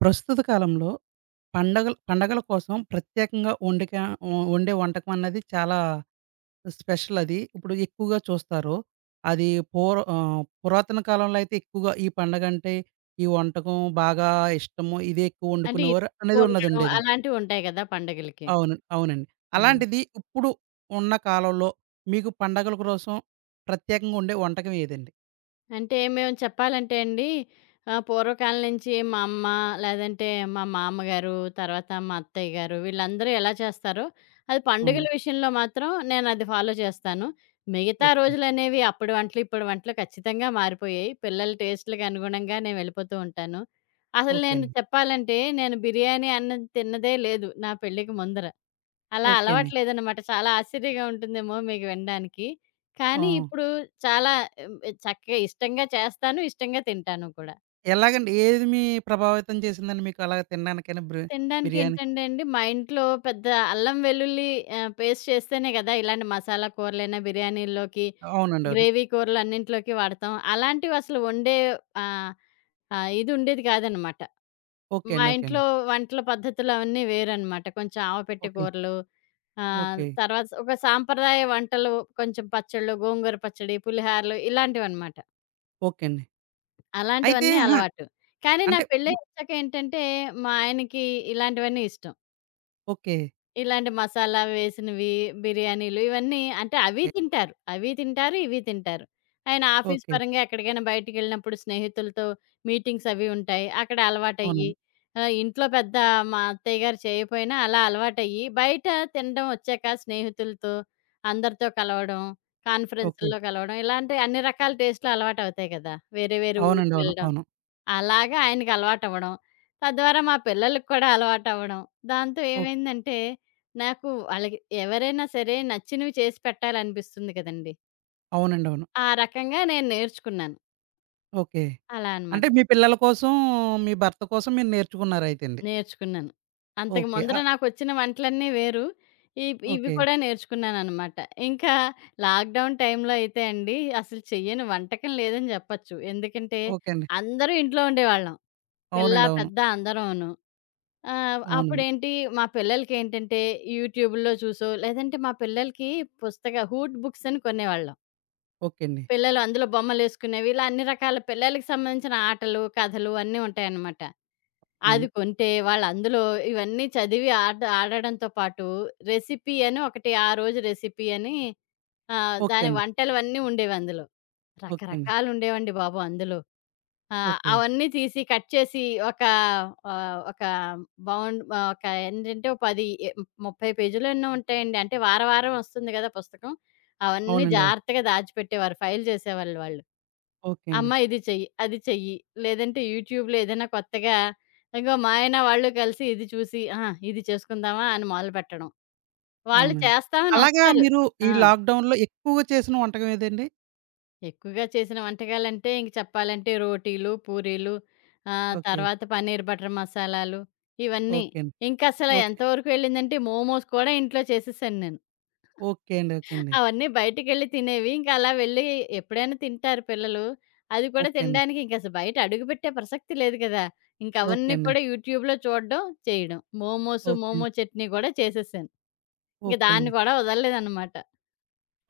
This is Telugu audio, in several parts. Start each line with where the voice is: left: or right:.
right: ప్రస్తుత కాలంలో పండగల పండగల కోసం ప్రత్యేకంగా వండే వంటకం అన్నది చాలా స్పెషల్ అది. ఇప్పుడు ఎక్కువగా చూస్తారు. అది పురాతన కాలంలో అయితే ఎక్కువగా ఈ పండగంటే ఈ వంటకం బాగా ఇష్టము. ఇదే ఎక్కువ
left: అంటే
right: వండుకునేవారు
left: ఇడ్లీ
right: అనేది
left: వండడం
right: ఉన్నదుండేది.
left: అలాంటివుంటాయి గదా పండగలకి.
right: అవును. అవునండి.
left: హ్మ్.
right: అలాంటిది ఇప్పుడు ఉన్న కాలంలో మీకు పండగల కోసం ప్రత్యేకంగా వండే వంటకం ఏదండి?
left: అంటే మేము చెప్పాలంటే అండి పూర్వకాలం నుంచి మా అమ్మ లేదంటే మా మామగారు, తర్వాత మా అత్తయ్య గారు వీళ్ళందరూ ఎలా చేస్తారో, అది పండుగల
right: హ్మ్.
left: విషయంలో మాత్రం నేనది ఫాలో చేస్తాను. మిగతా
right: ఓకే.
left: రోజులనేవి అప్పడి వంటలు, ఇప్పడి వంటలు ఖచ్చితంగా మారిపోయాయి. పిల్లల టేస్ట్‌లకి అనుగుణంగా నేను వెళ్ళిపోతూ ఉంటాను. అసలు
right: ఓకే
left: నేను
right: అండి.
left: చెప్పాలంటే నేను బిర్యానీ అన్నది తిన్నదే లేదు నా పెళ్ళికి ముందర. అలా
right: ఓకే అండి.
left: అలవాట్లేదనమాట. చాలా ఆశ్చర్యంగా ఉంటుందేమో మీకు వినడానికి.
right: ఆ!
left: కానీ ఇప్పుడు చాలా ఆహ్, చక్కగా ఇష్టంగా చేస్తాను, ఇష్టంగా తింటాను కూడా.
right: ఎలాగండి? ఏది మీ ప్రభావితం చేసిందండి మీకు అలాగ తినడానికైనా
left: తినడానికి
right: బిర్యానీ?
left: ఏంటంటే అండి, మా ఇంట్లో పెద్ద అల్లం వెల్లుల్లి పేస్ట్ చేస్తేనే కదా ఇలాంటి మసాలా కూరలైనా, బిర్యానీల్లోకి,
right: అవునండి. అవును.
left: గ్రేవీ కూరలు అన్నింటిలోకి వాడతాం. అలాంటివి అసలు వండే ఆహ్, ఆహ్, ఇది ఉండేది కాదనమాట.
right: ఓకే
left: మా
right: అండి. ఓకే
left: ఇంట్లో
right: అండి.
left: వంటల పద్ధతులవన్నీ వేరనమాట. కొంచెం ఆవపెట్టె
right: ఓకే.
left: కూరలు,
right: ఓకే.
left: తర్వాత ఒక సాంప్రదాయ వంటలు, కొంచెం పచ్చళ్ళు, గోంగూర పచ్చడి, పులిహారలు ఇలాంటివనమాట.
right: ఓకే అండి. అయితే
left: అలాంటివన్నీ
right: అహా!
left: అలవాటు. కానీ నా
right: అంటే
left: పెళ్ళయ్యాక ఏంటంటే, మా ఆయనకి ఇలాంటివన్నీ ఇష్టం.
right: ఓకే.
left: ఇలాంటి మసాలా వేసినవి, బిర్యానీలు ఇవన్నీ అంటే అవి తింటారు. అవి తింటారు, ఇవి తింటారు. ఆయన ఆఫీస్
right: ఓకే.
left: పరంగా ఎక్కడికైనా బయటికెళ్ళినప్పుడు స్నేహితులతో మీటింగ్స్ అవి ఉంటాయి. అక్కడ అలవాటయ్యి
right: అవునండి.
left: ఇంట్లో పెద్ద మా అత్తయ్య గారు చేయపోయినా అలా అలవాటయ్యి, బయట తినడం వచ్చాక స్నేహితులతో, అందరితో కలవడం,
right: ఓకే.
left: కాన్ఫరెన్స్‌ల్లో కలవడం ఇలాంటి అన్ని రకాల టేస్ట్‌లు అలవాటవుతాయి కదా! వేరే వేరే ఊరికి
right: అవునండి. అవును.
left: వెళ్ళడం.
right: అవును.
left: అలాగా ఆయనకి అలవాటవ్వడం. తద్వారా మా పిల్లలకి కూడా అలవాటవ్వడం. దాంతో
right: ఓక్
left: ఏమైందంటే, నాకు వాళ్ళకి ఎవరైనా సరే నచ్చినవి చేసి పెట్టాలనిపిస్తుంది కదండీ!
right: అవునండి. అవును.
left: ఆ రకంగా నేను నేర్చుకున్నాను.
right: ఓకే.
left: అలా అనమాట.
right: అంటే మీ పిల్లల కోసం, మీ భర్త కోసం మీరు నేర్చుకున్నారైతే అండి.
left: నేర్చుకున్నాను. అంతకు
right: ఓకే.
left: ముందర నాకొచ్చిన వంటలన్నీ వేరు. ఇవి
right: ఓకే.
left: కూడా నేర్చుకున్నాననమాట. ఇంకా లాక్‌డౌన్ టైంలో అయితే అండి, అసలు చెయ్యని వంటకం లేదని జెప్పొచ్చు. ఎందుకంటే,
right: ఓకే అండి.
left: అందరూ ఇంట్లో ఉండేవాళ్ళం. పిల్ల,
right: అవునండి. అవును.
left: పెద్ద అందరూను. ఆ!
right: అవునండి.
left: అప్పుడేంటి మా పిల్లలకేంటంటే యూట్యూబ్‌లో చూసో, లేదంటే మా పిల్లలకి పుస్తక హూట్ బుక్స్ అని కొనేవాళ్ళం.
right: ఓకే అండి.
left: పిల్లలు అందులో బొమ్మలేసుకునేవి. ఇలా అన్ని రకాల పిల్లలకి సంబంధించిన ఆటలు, కథలు అన్నీ ఉంటాయన్నమాట. అది
right: అవును.
left: కొంటే వాళ్ళందులో ఇవన్నీ చదివి ఆట ఆడడంతో పాటు రెసిపీ అని ఒకటి ఆ రోజు రెసిపీ అని
right: ఓకే
left: దాని
right: అండి.
left: వంటలవన్నీ ఉండేవందులో.
right: ఓకే అండి.
left: రకరకాలుండేవండి బాబు అందులో. ఆ!
right: ఓకే.
left: అవన్నీ తీసి కట్ చేసి ఒక ఆహ్, ఒక బౌండ్ ఒక ఏంటంటే ఒక 10 ఎ 30 పేజీలో ఎన్నో ఉంటాయండి. అంటే వారం వారం వస్తుంది కదా పుస్తకం. అవన్నీ
right: అవునండి. అవును.
left: జాగ్రత్తగా దాచిపెట్టేవారు. ఫైల్ చేసేవాళ్ళు వాళ్ళు.
right: ఓకే
left: అమ్మ
right: అండి.
left: ఇది చెయ్యి, అది చెయ్యి. లేదంటే యూట్యూబ్‌లో ఏదైనా కొత్తగా ఇంగో మా ఆయన వాళ్ళు కలిసి ఇది చూసి, ఆహా! ఇది చేసుకుందామా అని మొదలుపెట్టడం. వాళ్ళు
right: అవునండి.
left: చేస్తామని
right: అలాగా
left: వస్తారు.
right: మీరు
left: ఆ!
right: ఈ లాక్‌డౌన్‌లో ఎక్కువగా చేసిన వంటకం ఏదండి?
left: ఎక్కువగా చేసిన వంటకాలంటే ఇంక చెప్పాలంటే రోటీలు, పూరీలు,
right: ఓకే.
left: తర్వాత పన్నీర్ బటర్ మసాలాలు ఇవన్నీ.
right: ఓకే అండి.
left: ఇంకసల
right: ఓకే.
left: ఎంతవరకు వెళ్ళిందంటే మోమోస్ కూడా ఇంట్లో చేసేసాను నేను.
right: ఓకే అండి. ఓకే అండి.
left: అవన్నీ బయటికెళ్ళి తినేవి. ఇంక అలా వెళ్ళి ఎప్పుడైనా తింటారు పిల్లలు. అది కూడా
right: ఓకే అండి.
left: తినడానికి ఇంకసలు బయట అడుగుపెట్టే ప్రసక్తి లేదు కదా!
right: ఓకే
left: ఇంకవన్నీ
right: అండి.
left: కూడా యూట్యూబ్‌లో చూడడం, చేయడం. మోమోస్,
right: ఓకే
left: మోమో
right: అండి.
left: చట్నీ కూడా చేసేసాను. ఇంక
right: ఓకే
left: దాన్ని
right: అండి.
left: కూడా వదలలేదనమాట.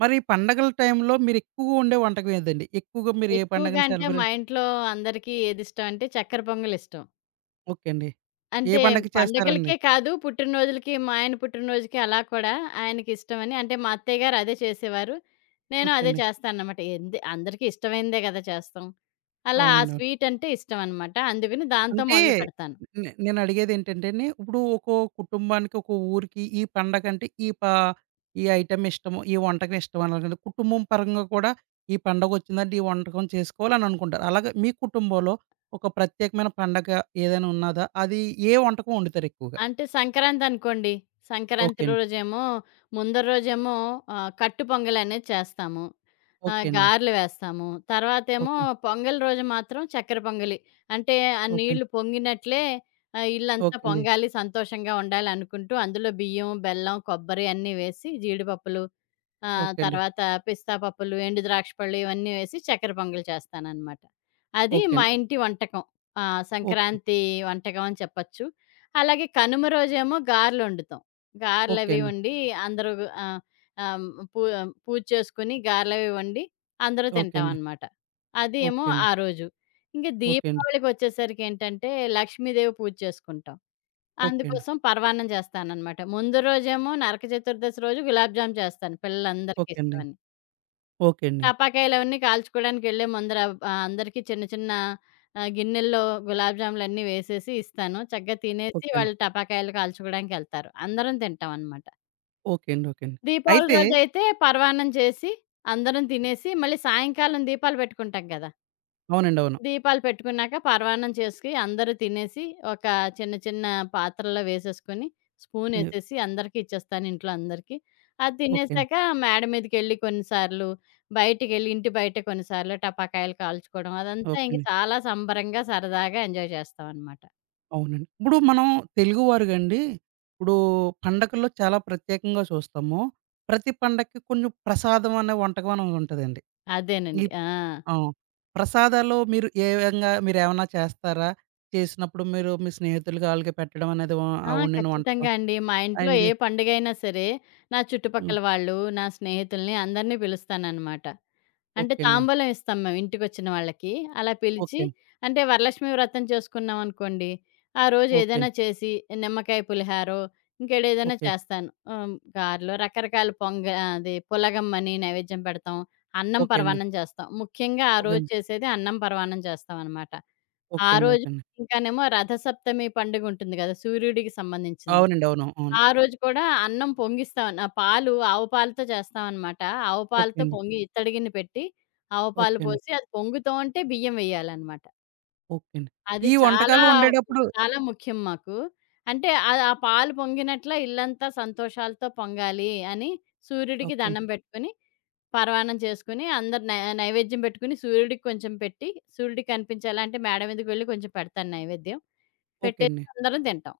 right: మరి ఈ పండగల టైంలో మీరెక్కువగా వండే వంటకం ఏదండి? ఎక్కువగా మీరు ఏ
left: ఎక్కువగా
right: పండగని
left: అంటే మా
right: సెలబ్రేట్.
left: ఇంట్లో అందరికీ ఏదిష్టం అంటే చక్కెర పొంగలిష్టం.
right: ఓకే అండి. ఏ
left: అంటే
right: పండగకి చేస్తారండి?
left: పండగలకే కాదు, పుట్టినరోజులకి మా ఆయన పుట్టినరోజుకి అలా కూడా ఆయనకిష్టమని అంటే మా అత్తయ్య గారు అదే చేసేవారు. నేను
right: ఓకే
left: అదే
right: అండి.
left: చేస్తానన్నమాట. ఎంది అందరికీ ఇష్టమైనదే గదా! చేస్తాం. అలా ఆ
right: అవునండి. అవును.
left: స్వీట్ అంటే ఇష్టమన్నమాట. అందుకని దాంతో
right: అంటే
left: మొదలుపెడతాను.
right: నేనడిగేదేంటంటేండి, ఇప్పుడు ఒక్కో కుటుంబానికి, ఒక్కో ఊరికి ఈ పండగంటే ఈ ఐటెమ్ ఇష్టము, ఈ వంటకం ఇష్టం అలాగని కుటుంబం పరంగా కూడా ఈ పండగొచ్చిందంటే ఈ వంటకం చేసుకోవాలననుకుంటారు. అలాగే మీ కుటుంబంలో ఒక ప్రత్యేకమైన పండగ ఏదైనా ఉన్నదా? అది ఏ వంటకం వండుతారెక్కువగా?
left: అంటే సంక్రాంతనుకోండి. సంక్రాంతి
right: ఓకే అండి.
left: రోజేమో, ముందర రోజేమో కట్టు పొంగలనేది చేస్తాము.
right: ఓకే అండి.
left: గారెలు వేస్తాము. తర్వాతేమో
right: ఓకే.
left: పొంగల్ రోజు మాత్రం చక్కెర పొంగలి. అంటే ఆ
right: ఓకే.
left: నీళ్లు పొంగినట్లే ఇల్లంతా
right: ఓకే అండి.
left: పొంగాలి, సంతోషంగా ఉండాలనుకుంటూ అందులో బియ్యం, బెల్లం, కొబ్బరి అన్నీ వేసి జీడిపప్పులు, ఆ!
right: ఓకే అండి.
left: తర్వాత పిస్తా పప్పులు, ఎండు ద్రాక్ష పళ్ళు ఇవన్నీ వేసి చక్కెర పొంగల్ చేస్తాననమాట. అది
right: ఓకే
left: మా
right: అండి.
left: ఇంటి వంటకం. ఆ!
right: ఓకే.
left: సంక్రాంతి వంటకం అని చెప్పచ్చు. అలాగే కనుమ రోజేమో గారెలొండుతాం.
right: ఓకే
left: గారెలవి
right: అండి.
left: వండి అందరూ ఆహ్, ఆహ్, హ్మ్, పూ పూజ చేసుకొని గారెలవి వండి అందరూ
right: ఓకే అండి.
left: తింటామనమాట. అది ఏమో
right: ఓకే
left: ఆ రోజు. ఇంక
right: అండి.
left: దీపావళికొచ్చేసరికేంటంటే, లక్ష్మీదేవి పూజ చేసుకుంటాం.
right: ఓకే అండి.
left: అందుకోసం పరవాన్నం చేస్తాననమాట. ముందు రోజేమో నరక చతుర్దశి రోజు గులాబ్ జామ్ చేస్తాను పిల్లలందరికీ
right: ఓకే అండి.
left: ఇష్టమని.
right: ఓకే అండి. ఓకే అండి.
left: టపాకాయలవన్నీ కాల్చుకోవడానికెళ్ళే ముందర అందరికీ చిన్న చిన్న గిన్నెల్లో గులాబ్ జాములన్నీ వేసేసి ఇస్తాను. చక్కగా తినేసి
right: ఓకే అండి.
left: వాళ్ళు టపాకాయలు కాల్చుకోవడానికెళ్తారు. అందరం తింటామనమాట.
right: ఓకే అండి. ఓకే అండి.
left: దీపావళి
right: అయితే
left: రోజైతే పరవాన్నం చేసి, అందరం తినేసి, మళ్ళీ సాయంకాలం దీపాలు పెట్టుకుంటాం కదా!
right: అవునండి. అవును.
left: దీపాలు పెట్టుకున్నాక పరవాన్నం చేసుకి అందరూ తినేసి, ఒక చిన్న చిన్న పాత్రల్లో వేసేసుకొని,
right: హ్మ్.
left: స్పూనేసేసి అందరికీ ఇచ్చేస్తాను ఇంట్లో అందరికీ. అది
right: ఓకే అండి.
left: తినేసాక మేడ మీదకెళ్ళి కొన్నిసార్లు, బయటికెళ్ళి ఇంటి బయట కొన్నిసార్లు టపాకాయలు కాల్చుకోవడం అదంతా
right: ఓకే
left: ఇంక
right: అండి.
left: చాలా సంబరంగా, సరదాగా ఎంజాయ్ చేస్తామనమాట.
right: అవునండి. ఇప్పుడు మనం తెలుగువారుగండి, ఇప్పుడు పండగల్లో చాలా ప్రత్యేకంగా చూస్తాము. ప్రతి పండక్కి కొంచెం ప్రసాదం అనే వంటకం అనేది ఉంటదండి. ఈ
left: అదేనండి. ఆ!
right: ఆ! ప్రసాదాలు మీరు ఏ విధంగా మీరేమన్నా చేస్తారా? చేసినప్పుడు మీరు మీ స్నేహితులకి ఆళ్ళకి పెట్టడం అనేది వ, ఆ
left: ఆ!
right: వండిన వంటకం
left: ఖచ్చితంగా అండి. మా ఇంట్లో ఏ
right: అండి.
left: పండుగైనా సరే, నా
right: హ్మ్.
left: చుట్టుపక్కల వాళ్ళు, నా స్నేహితుల్ని అందరిని పిలుస్తాననమాట. అంటే
right: ఓకే అండి.
left: తాంబూలం ఇస్తాం మేము ఇంటికొచ్చిన వాళ్ళకి. అలా పిలిచి
right: ఓకే అండి.
left: అంటే వరలక్ష్మి వ్రతం చేసుకున్నామనుకోండి, ఆ రోజు
right: ఓకే
left: ఏదైనా
right: అండి.
left: చేసి నిమ్మకాయ పులిహారో, ఇంకేడేదైనా
right: ఓకే.
left: చేస్తాను. గారెలో రకరకాల పొంగ అది పులగమ్మని నైవేద్యం పెడతాం. అన్నం
right: ఓకే అండి.
left: పరమాన్నం చేస్తాం. ముఖ్యంగా ఆ
right: ఓకే
left: రోజు
right: అండి.
left: చేసేది అన్నం పరమాన్నం చేస్తామనమాట. ఆ
right: ఓకే అండి.
left: రోజు
right: ఓకే అండి.
left: ఇంకానేమో రథసప్తమి పండుగుంటుంది గదా! సూర్యుడికి సంబంధించింది.
right: అవునండి. అవును. అవును.
left: ఆ రోజు కూడా అన్నం పొంగిస్తాం. ఆ పాలు ఆవు పాలతో చేస్తామనమాట. ఆవు
right: ఓకే
left: పాలతో
right: అండి.
left: పొంగి ఇత్తడి గిన్నె పెట్టి, ఆవు పాలు
right: ఓకే అండి.
left: పోసి అది పొంగుతూ ఉంటే బియ్యం వెయ్యాలనమాట.
right: ఓకే అండి.
left: అది
right: ఈ
left: చాలా,
right: వంటకాలు వండేటప్పుడు
left: చాలా ముఖ్యం మాకు. అంటే ఆ పాలు పొంగినట్ల ఇల్లంతా సంతోషాలతో పొంగాలి అని సూర్యుడికి
right: ఓకే అండి.
left: దండం పెట్టుకొని, పరవాన్నం చేసుకొని, అందరు నైవేద్యం పెట్టుకొని, సూర్యుడికి కొంచెం పెట్టి, సూర్యుడికి కనిపించేలా అంటే మేడ మీదకి వెళ్లి కొంచెం పెడతాను నైవేద్యం.
right: ఓకే
left: పెట్టేసి
right: అండి.
left: అందరం తింటాం.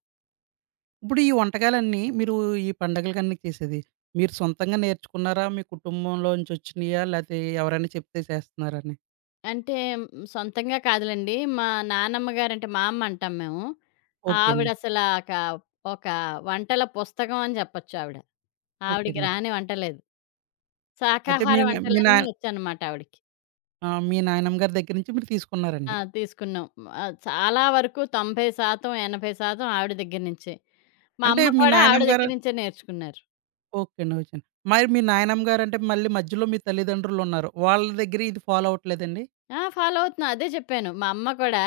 right: ఇప్పుడు ఈ వంటకాలన్నీ మీరు ఈ పండగలకన్నీ చేసేది, మీరు సొంతంగా నేర్చుకున్నారా? మీ కుటుంబంలోంచి వచ్చినయా? లేతే ఎవరైనా చెప్తే చేస్తున్నారా అని?
left: అంటే సొంతంగా కాదులెండి. మా నానమ్మ గారంటే మా అమ్మ అంటాం మేము. ఓకే.
right: ఓకే అండి.
left: ఆవిడసల ఒక, ఒక వంటల పుస్తకం అని చెప్పొచ్చు ఆవిడ.
right: ఓకే
left: ఆవిడకి
right: అండి.
left: రాని వంట లేదు.
right: అయితే
left: శాకాహార ఓహో!
right: మీ
left: వంటలన్నీ
right: నాయన,
left: వచ్చనమాట ఆవిడకి.
right: ఆ! మీ నాయనమ్మ గారి దగ్గర నుంచి మీరు
left: ఆ!
right: తీసుకున్నారండి.
left: తీసుకున్నాం. చాలా వరకు 90% 80% ఆవిడ దగ్గర నుంచే. మా
right: అంటే
left: అమ్మ
right: మీ
left: కూడా హ్మ్. ఆవిడ
right: నాయనమ్మ గారు
left: దగ్గర నుంచే నేర్చుకున్నారు.
right: ఓకే అండి. ఓకే అండి. మరి మీ నాయనమ్మ గారంటే మళ్ళీ మధ్యలో మీ తల్లిదండ్రులున్నారు. వాళ్ళ దగ్గర ఇది ఫాలో అవ్వట్లేదండి?
left: ఆ! ఫాలో అవుతున్నా. అదే చెప్పాను. మా అమ్మ కూడా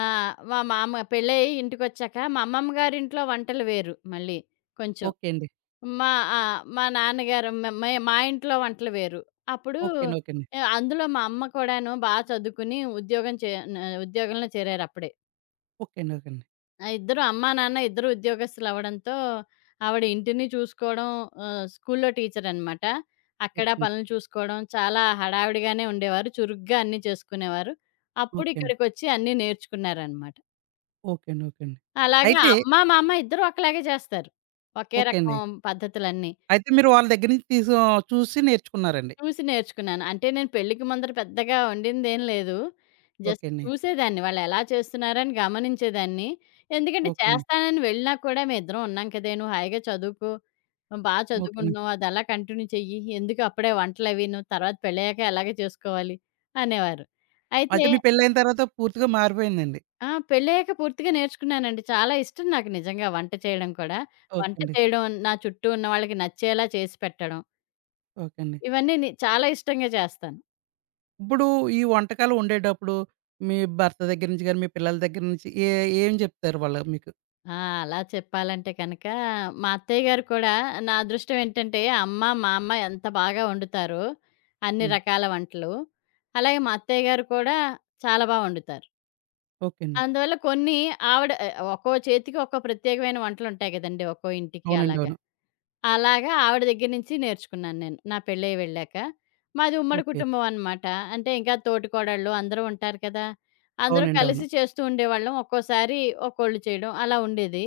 left: మా మామ పెళ్ళయ్యి ఇంటికొచ్చాక మా అమ్మమ్మ గారింట్లో వంటలు వేరు మళ్ళీ కొంచెం.
right: ఓకే అండి.
left: మా ఆ! మా నాన్నగారు మ మే మా ఇంట్లో వంటలు వేరు. అప్పుడు
right: ఓకే అండి. ఓకే అండి.
left: అందులో మా అమ్మ కూడాను బా చదువుకుని ఉద్యోగం చే న ఉద్యోగంలో చేరారప్పుడే.
right: ఓకే అండి. ఓకే అండి.
left: ఆ! ఇద్దరు అమ్మా, నాన్న ఇద్దరు ఉద్యోగస్తులవ్వడంతో ఆవిడ ఇంటిని చూసుకోవడం, స్కూల్లో టీచరనమాట. అక్కడ
right: ఓకే అండి.
left: పనులు చూసుకోవడం చాలా హడావిడిగానే ఉండేవారు. చురుగ్గా అన్నీ చేసుకునేవారు. అప్పుడు
right: ఓకే అండి.
left: ఇక్కడికొచ్చి అన్నీ నేర్చుకున్నారనమాట.
right: ఓకే అండి. ఓకే అండి.
left: అలాగా
right: అయితే
left: అమ్మ, మా అమ్మ ఇద్దరు ఒకలాగే చేస్తారు. ఒకే
right: ఓకే అండి.
left: రకం పద్ధతులన్నీ.
right: అయితే మీరు వాళ్ళ దగ్గర నుంచి చూసి నేర్చుకున్నారండి.
left: చూసి నేర్చుకున్నాను. అంటే నేను పెళ్ళికి ముందర పెద్దగా వండిందేం లేదు.
right: ఓకే
left: జస్ట్
right: అండి.
left: చూసేదాన్ని వాళ్ళెలా చేస్తున్నారని గమనించేదాన్ని. ఎందుకంటే
right: ఓకే అండి.
left: చేస్తానని వెళ్ళినా కూడా మేమిద్దరం ఉన్నాం కదే! నువ్వు హాయిగా చదువుకో. బా
right: ఓకే అండి.
left: చదువుకుంటున్నావు. అదలా కంటిన్యూ చెయ్యి. ఎందుకు అప్పుడే వంటలవీను తర్వాత పెళ్ళయ్యాక ఎలాగో చేసుకోవాలి అనేవారు. అయితే
right: అయితే మీ పెళ్లయిన తర్వాత పూర్తిగా మారిపోయిందండి.
left: ఆ! పెళ్ళయ్యాక పూర్తిగా నేర్చుకున్నానండి. చాలా ఇష్టం నాకు నిజంగా వంట చేయడం కూడా.
right: ఓకే
left: వంట
right: అండి.
left: చేయడం, నా చుట్టూ ఉన్న వాళ్ళకి నచ్చేలా చేసి పెట్టడం.
right: ఓకే అండి.
left: ఇవన్నీ నే చాలా ఇష్టంగా చేస్తాను.
right: ఇప్పుడు ఈ వంటకాలు వండేటప్పుడు మీ భర్త దగ్గర నుంచి గాని, మీ పిల్లల దగ్గర నుంచి ఏ, ఏం జెప్తారు వాళ్ళు మీకు?
left: ఆ! అలా చెప్పాలంటే కనుక, మా అత్తయ్య గారు కూడా నా అదృష్టం ఏంటంటే, అమ్మ, మా అమ్మ ఎంత బాగా వండుతారో అన్ని
right: హ్మ్.
left: రకాల వంటలు. అలాగే మా అత్తయ్య గారు కూడా చాలా బా వండుతారు.
right: ఓకే అండి.
left: అందువల్ల కొన్ని ఆవిడ ఒక్కో చేతికి ఒక్కో ప్రత్యేకమైన వంటలుంటాయి గదండీ! ఒక్కో ఇంటికి
right: అవునండి.
left: అలాగ.
right: అవును.
left: అలాగా ఆవిడ దగ్గర నుంచి నేర్చుకున్నాను నేను. నా పెళ్ళయి వెళ్ళాక. మాది ఉమ్మడి
right: ఓకే.
left: కుటుంబం అనమాట. అంటే ఇంకా తోటికోడళ్ళు అందరూ ఉంటారు కదా! అందరూ
right: అవునండి. అవును.
left: కలిసి చేస్తూ ఉండేవాళ్ళం. ఒక్కోసారి ఒక్కోళ్ళు చేయడం అలా ఉండేది.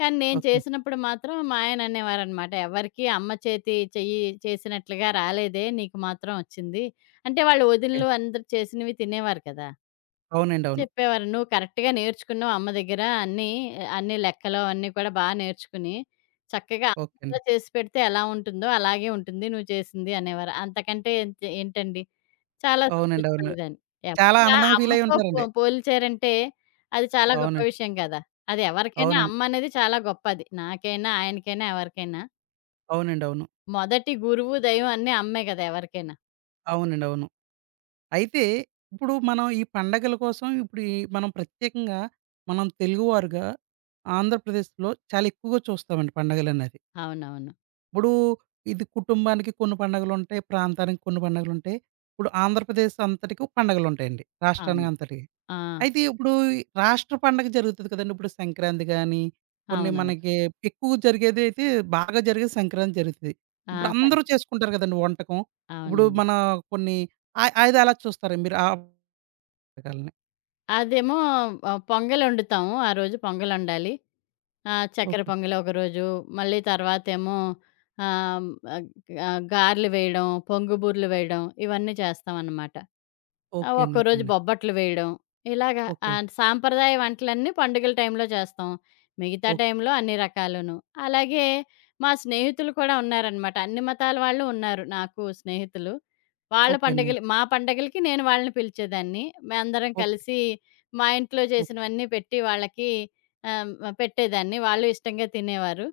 left: కానీ నేను
right: ఓకే.
left: చేసినప్పుడు మాత్రం మా ఆయన అనేవారనమాట. "ఎవరికీ అమ్మ చేతి చెయ్యి చేసినట్లుగా రాలేదే! నీకు మాత్రం వచ్చింది." అంటే వాళ్ళు
right: ఓకే.
left: వదినలు అందరూ చేసినవి తినేవారు కదా!
right: అవునండి. అవును.
left: చెప్పేవారు. "నువ్వు కరెక్ట్‌గా నేర్చుకున్నావు అమ్మ దగ్గర అన్నీ, అన్ని లెక్కలు అవన్నీ కూడా బా నేర్చుకుని, చక్కగా అమ్మ
right: ఓకే అండి.
left: ఎలా చేసి పెడితే ఎలా ఉంటుందో అలాగే ఉంటుంది నువ్వు చేసింది" అనేవారు. అంతకంటే ఏంటి ఏంటండి చాలా
right: అవునండి. అవును.
left: సంతోషపడేదాన్ని.
right: చాలా
left: ఎవరైనా
right: ఆనందంగా ఫీలయ్యి
left: అమ్మతో
right: ఉంటారండి.
left: పోల్చారంటే అది చాలా గొప్ప
right: అవునండి.
left: విషయం కదా! అది ఎవరికైనా
right: అవునండి.
left: అమ్మ అనేది చాలా గొప్పది. నాకైనా, ఆయనకైనా, ఎవరికైనా.
right: అవునండి. అవును.
left: మొదటి గురువు, దైవం అన్నీ అమ్మే కదా! ఎవరికైనా.
right: అవునండి. అవును. అయితే ఇప్పుడు మనం ఈ పండగల కోసం ఇప్పుడు ఈ మనం ప్రత్యేకంగా మనం తెలుగువారుగా ఆంధ్రప్రదేశ్‌లో చాలా ఎక్కువగా చూస్తామండి పండగలనేది.
left: అవునవును.
right: ఇప్పుడు ఇది కుటుంబానికి కొన్ని పండగలుంటాయి. ప్రాంతానికి కొన్ని పండగలుంటాయి. ఇప్పుడు ఆంధ్రప్రదేశ్ అంతటికి పండగలుంటాయండి.
left: అవును.
right: రాష్ట్రానికి అంతటికి.
left: ఆ!
right: అయితే ఇప్పుడు ఈ రాష్ట్ర పండగ జరుగుతది కదండీ! ఇప్పుడు సంక్రాంతి గాని, కొన్ని
left: అవునవును.
right: మనకి ఎక్కువ జరిగేదైతే బాగా జరిగేది సంక్రాంతి జరుగుతది.
left: ఆ!
right: ఇప్పుడు
left: సంగ
right: అందరూ చేసుకుంటారు కదండీ వంటకం. ఇప్పుడు
left: అవునండి.
right: మన కొన్ని ఆ అది ఎలా చూస్తారు మీరు? ఆ రకాలని.
left: అదేమో పొంగలొండుతాము. ఆ రోజు పొంగలొండాలి. చక్కెర
right: ఓకే.
left: పొంగలి ఒకరోజు, మళ్ళీ తర్వాతేమో ఆహ్, ఆహ్, గారెలు వేయడం, పొంగు బూరెలు వేయడం ఇవన్నీ చేస్తామనమాట. ఆ!
right: ఓకే అండి. ఓకే
left: ఒక్కోరోజు
right: అండి.
left: బొబ్బట్లు వేయడం. ఇలాగా
right: ఓకే.
left: సాంప్రదాయ వంటలన్నీ పండుగల టైంలో చేస్తాం. మిగతా
right: ఓ
left: టైంలో అన్ని రకాలును. అలాగే మా స్నేహితులు కూడా ఉన్నారనమాట. అన్ని మతాల వాళ్ళు ఉన్నారు నాకు స్నేహితులు. వాళ్ళ
right: ఓకే అండి.
left: పండగలు మా పండగలకి నేను వాళ్ళని పిలిచేదాన్ని. మేమందరం
right: ఓకే.
left: కలిసి మా ఇంట్లో
right: ఓ
left: చేసినవన్నీ పెట్టి వాళ్ళకి ఆహ్, పెట్టేదాన్ని. వాళ్ళు ఇష్టంగా తినేవారు.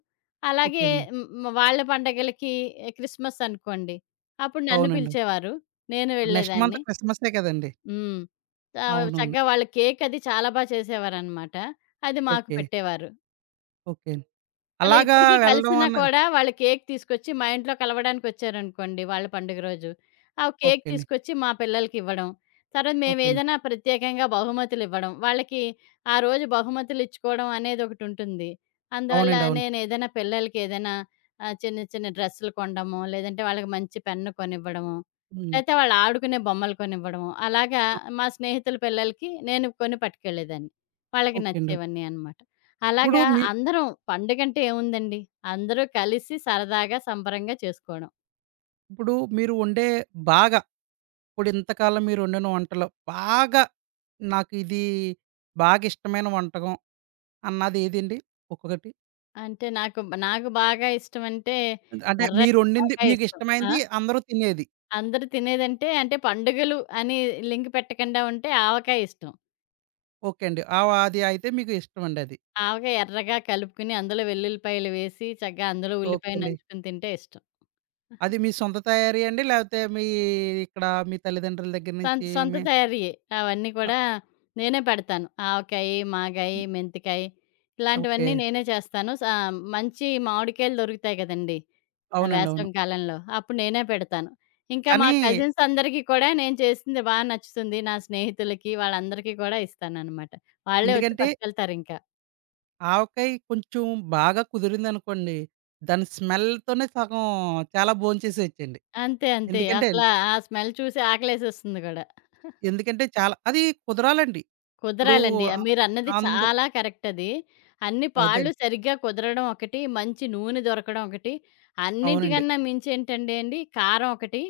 right: ఓకే
left: అలాగే
right: అండి.
left: వాళ్ళ పండగలకి క్రిస్మస్ అనుకోండి. అప్పుడు నన్ను
right: అవునండి.
left: పిలిచేవారు. నేను
right: ఇప్పుడు నెక్స్ట్ మంత్
left: వెళ్ళేదాన్ని.
right: క్రిస్మసే కదండీ!
left: హ్మ్.
right: అవునండి.
left: చక్కగా వాళ్ళు కేక్ అది చాలా బా చేసేవారనమాట. అది మాకు
right: ఓకే.
left: పెట్టేవారు.
right: ఓకే అండి.
left: అలా
right: అలాగా
left: ఇప్పటికి
right: వెళ్ళడం
left: కలిసినా
right: అన్నది
left: కూడా వాళ్ళు కేక్ తీసుకొచ్చి మా ఇంట్లో కలవడానికొచ్చారనుకోండి వాళ్ళ పండుగ రోజు. ఆ కేక్
right: ఓకే అండి.
left: తీసుకొచ్చి మా పిల్లలకివ్వడం. తర్వాత
right: ఓకే అండి.
left: మేమేదైనా ప్రత్యేకంగా బహుమతులివ్వడం. వాళ్ళకి ఆ రోజు బహుమతులిచ్చుకోవడం అనేదొకటుంటుంది. అందువల్ల
right: అవునండి. అవును.
left: నేనేదైనా పిల్లలకేదైనా చిన్న చిన్న డ్రెస్సులు కొనడమో, లేదంటే వాళ్ళకి మంచి పెన్ను కొనివ్వడమో,
right: హ్మ్.
left: లేతే వాళ్ళు ఆడుకునే బొమ్మలు కొనివ్వడమో, అలాగా
right: ఆ!
left: మా స్నేహితుల పిల్లలకి నేను కొని పట్టుకెళ్ళేదాన్ని. వాళ్ళకి
right: ఓకే అండి.
left: నచ్చేవన్నీ అనమాట.
right: ఇప్పుడు
left: అలాగా
right: మీ
left: అందరం పండగంటే ఏముందండి. అందరూ కలిసి సరదాగా, సంబరంగా చేసుకోవడం.
right: ఇప్పుడు మీరు వండే బాగా ఇప్పుడు ఇంతకాలం మీరు వండిన వంటలో బాగా నాకు ఇది బాగా ఇష్టమైన వంటకం అన్నది ఏదండి? ఒక్కొక్కటి.
left: అంటే నాకు, నాకు బాగా ఇష్టమంటే
right: అంటే
left: ఎర్ర
right: మీరు వండింది
left: ఆవకాయ
right: మీకు
left: ఇష్టం. ఆ!
right: ఇష్టమైంది అందరూ తినేది.
left: అందరూ తినేదంటే అంటే పండుగలు అని లింక్ పెట్టకుండా ఉంటే ఆవకాయ ఇష్టం.
right: ఓకే అండి. ఆ! అది అయితే మీకు ఇష్టమండి అది.
left: ఆవకాయ ఎర్రగా కలుపుకొని అందులో వెల్లుల్లిపాయలు వేసి చక్కగా అందులో
right: ఓకే
left: ఉల్లిపాయ
right: అండి.
left: నంచుకొని తింటే ఇష్టం.
right: అది మీ సొంత తయారీ అండి? లేపోతే మీ ఇక్కడ మీ తల్లిదండ్రుల దగ్గర నుంచి
left: సొంత
right: మీ
left: తయారీయే. అవన్నీ
right: అ
left: కూడా నేనే పెడతాను. ఆవకాయి, మాగాయి,
right: హ్మ్.
left: మెంతికాయి
right: ఓకే.
left: ఇలాంటివన్నీ నేనే చేస్తాను. సా మంచి మామిడికాయలు దొరుకుతాయి కదండీ! ఆ
right: అవునండి. అవును.
left: వేసవి కాలంలో. అప్పుడు నేనే పెడతాను. ఇంకా
right: కానీ
left: మా కజిన్స్ అందరికీ కూడా నేను చేసింది బా నచ్చుతుంది. నా స్నేహితులకి వాళ్ళందరికీ కూడా ఇస్తాననమాట. వాళ్ళే వచ్చి
right: ఎందుకంటే
left: పట్టుకెళ్తారింకా.
right: ఆవకాయ కొంచెం బాగా కుదిరిందనుకోండి, దాని స్మెల్‌తోనే సగం చాలా భోంచేసేయొచ్చండి.
left: అంతే. అంతే.
right: ఎందుకంటే
left: అసల ఆ స్మెల్ చూసి ఆకలేసేస్తుంది గూడా.
right: ఎందుకంటే చాలా అది కుదరాలండి. ఇప్పుడు
left: కుదరాలండి.
right: ఆహ్,
left: మీరన్నది
right: అందరూ
left: చాలా కరెక్ట్ అది. అన్ని పాళ్ళు
right: అదండి.
left: సరిగ్గా కుదరడం ఒకటి, మంచి నూనె దొరకడం ఒకటి,
right: అవునండి.
left: అన్నిటికన్నా మించేంటండి అండి కారం ఒకటి,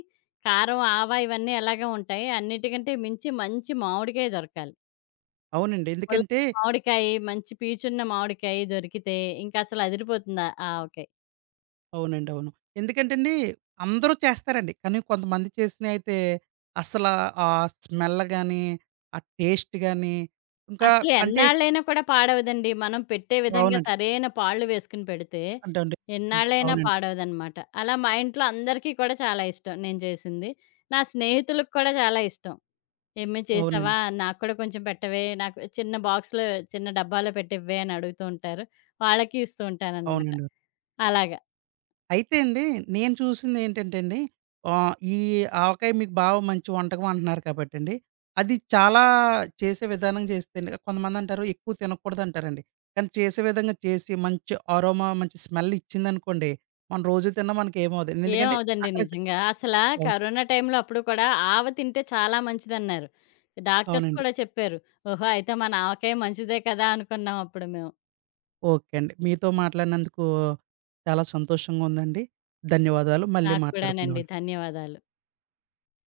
left: కారం, ఆవ ఇవన్నీ ఎలాగో ఉంటాయి. అన్నిటికంటే మించి మంచి మామిడికాయ దొరకాలి.
right: అవునండి.
left: పుల్ల
right: ఎందుకంటే
left: మామిడికాయి, మంచి పీచున్న మామిడికాయి దొరికితే ఇంకసలు అదిరిపోతుంది ఆ ఆవకాయ.
right: అవునండి. అవును. ఎందుకంటేండి, అందరూ చేస్తారండి. కానీ కొంతమంది చేసినయితే అసలా ఆ స్మెల్ గానీ, ఆ టేస్ట్ గానీ, ఇంకా
left: అసలు
right: అంటే
left: ఎన్నాళ్ళైనా కూడా పాడవదండి. మనం పెట్టే విధంగా
right: అవునండి.
left: సరైన పాళ్ళు వేసుకొని పెడితే,
right: అంటే అండి.
left: ఎన్నాళ్ళైనా
right: అవునండి.
left: పాడవదనమాట. అలా మా ఇంట్లో అందరికీ కూడా చాలా ఇష్టం నేను చేసింది. నా స్నేహితులకు కూడా చాలా ఇష్టం. "ఏమ్మే చేసావా?
right: అవునండి.
left: నాకు కూడా కొంచెం పెట్టవే, నాకు చిన్న బాక్స్‌లో చిన్న డబ్బాలో పెట్టివ్వే" అని అడుగుతూ ఉంటారు. వాళ్ళకి ఇస్తూ ఉంటాననమాట.
right: అవునండి.
left: అలాగా.
right: అయితే అండి, నేను చూసిందేంటంటే అండి, ఈ ఆవకాయ మీకు బాగా మంచి వంటకం అంటున్నారు కాబట్టండి, అది చాలా చేసే విధానం చేస్తేండి కొంతమందంటారు ఎక్కువ తినకూడదంటారండి. కానీ చేసే విధంగా చేసి మంచి అరోమా, మంచి స్మెల్ ఇచ్చిందనుకోండి, మనం రోజు తిన్నా మనకేమవ్వదండి. ఎందుకంటే
left: ఏమవదండి
right: అక్కడ
left: నిజంగా. అసలా
right: అవును.
left: కరోనా టైంలో అప్పుడు కూడా ఆవ తింటే చాలా మంచిదన్నారు. డాక్టర్స్
right: అవునండి.
left: కూడా చెప్పారు. ఓహో! అయితే మన ఆవకాయ మంచిదే కదా! అనుకున్నాం అప్పుడు మేము.
right: ఓకే అండి. మీతో మాట్లాడినందుకు చాలా సంతోషంగా ఉందండి. ధన్యవాదాలు. మళ్ళీ
left: నాకు కూడానండి.
right: మాట్లాడుకుందామండి.
left: ధన్యవాదాలు.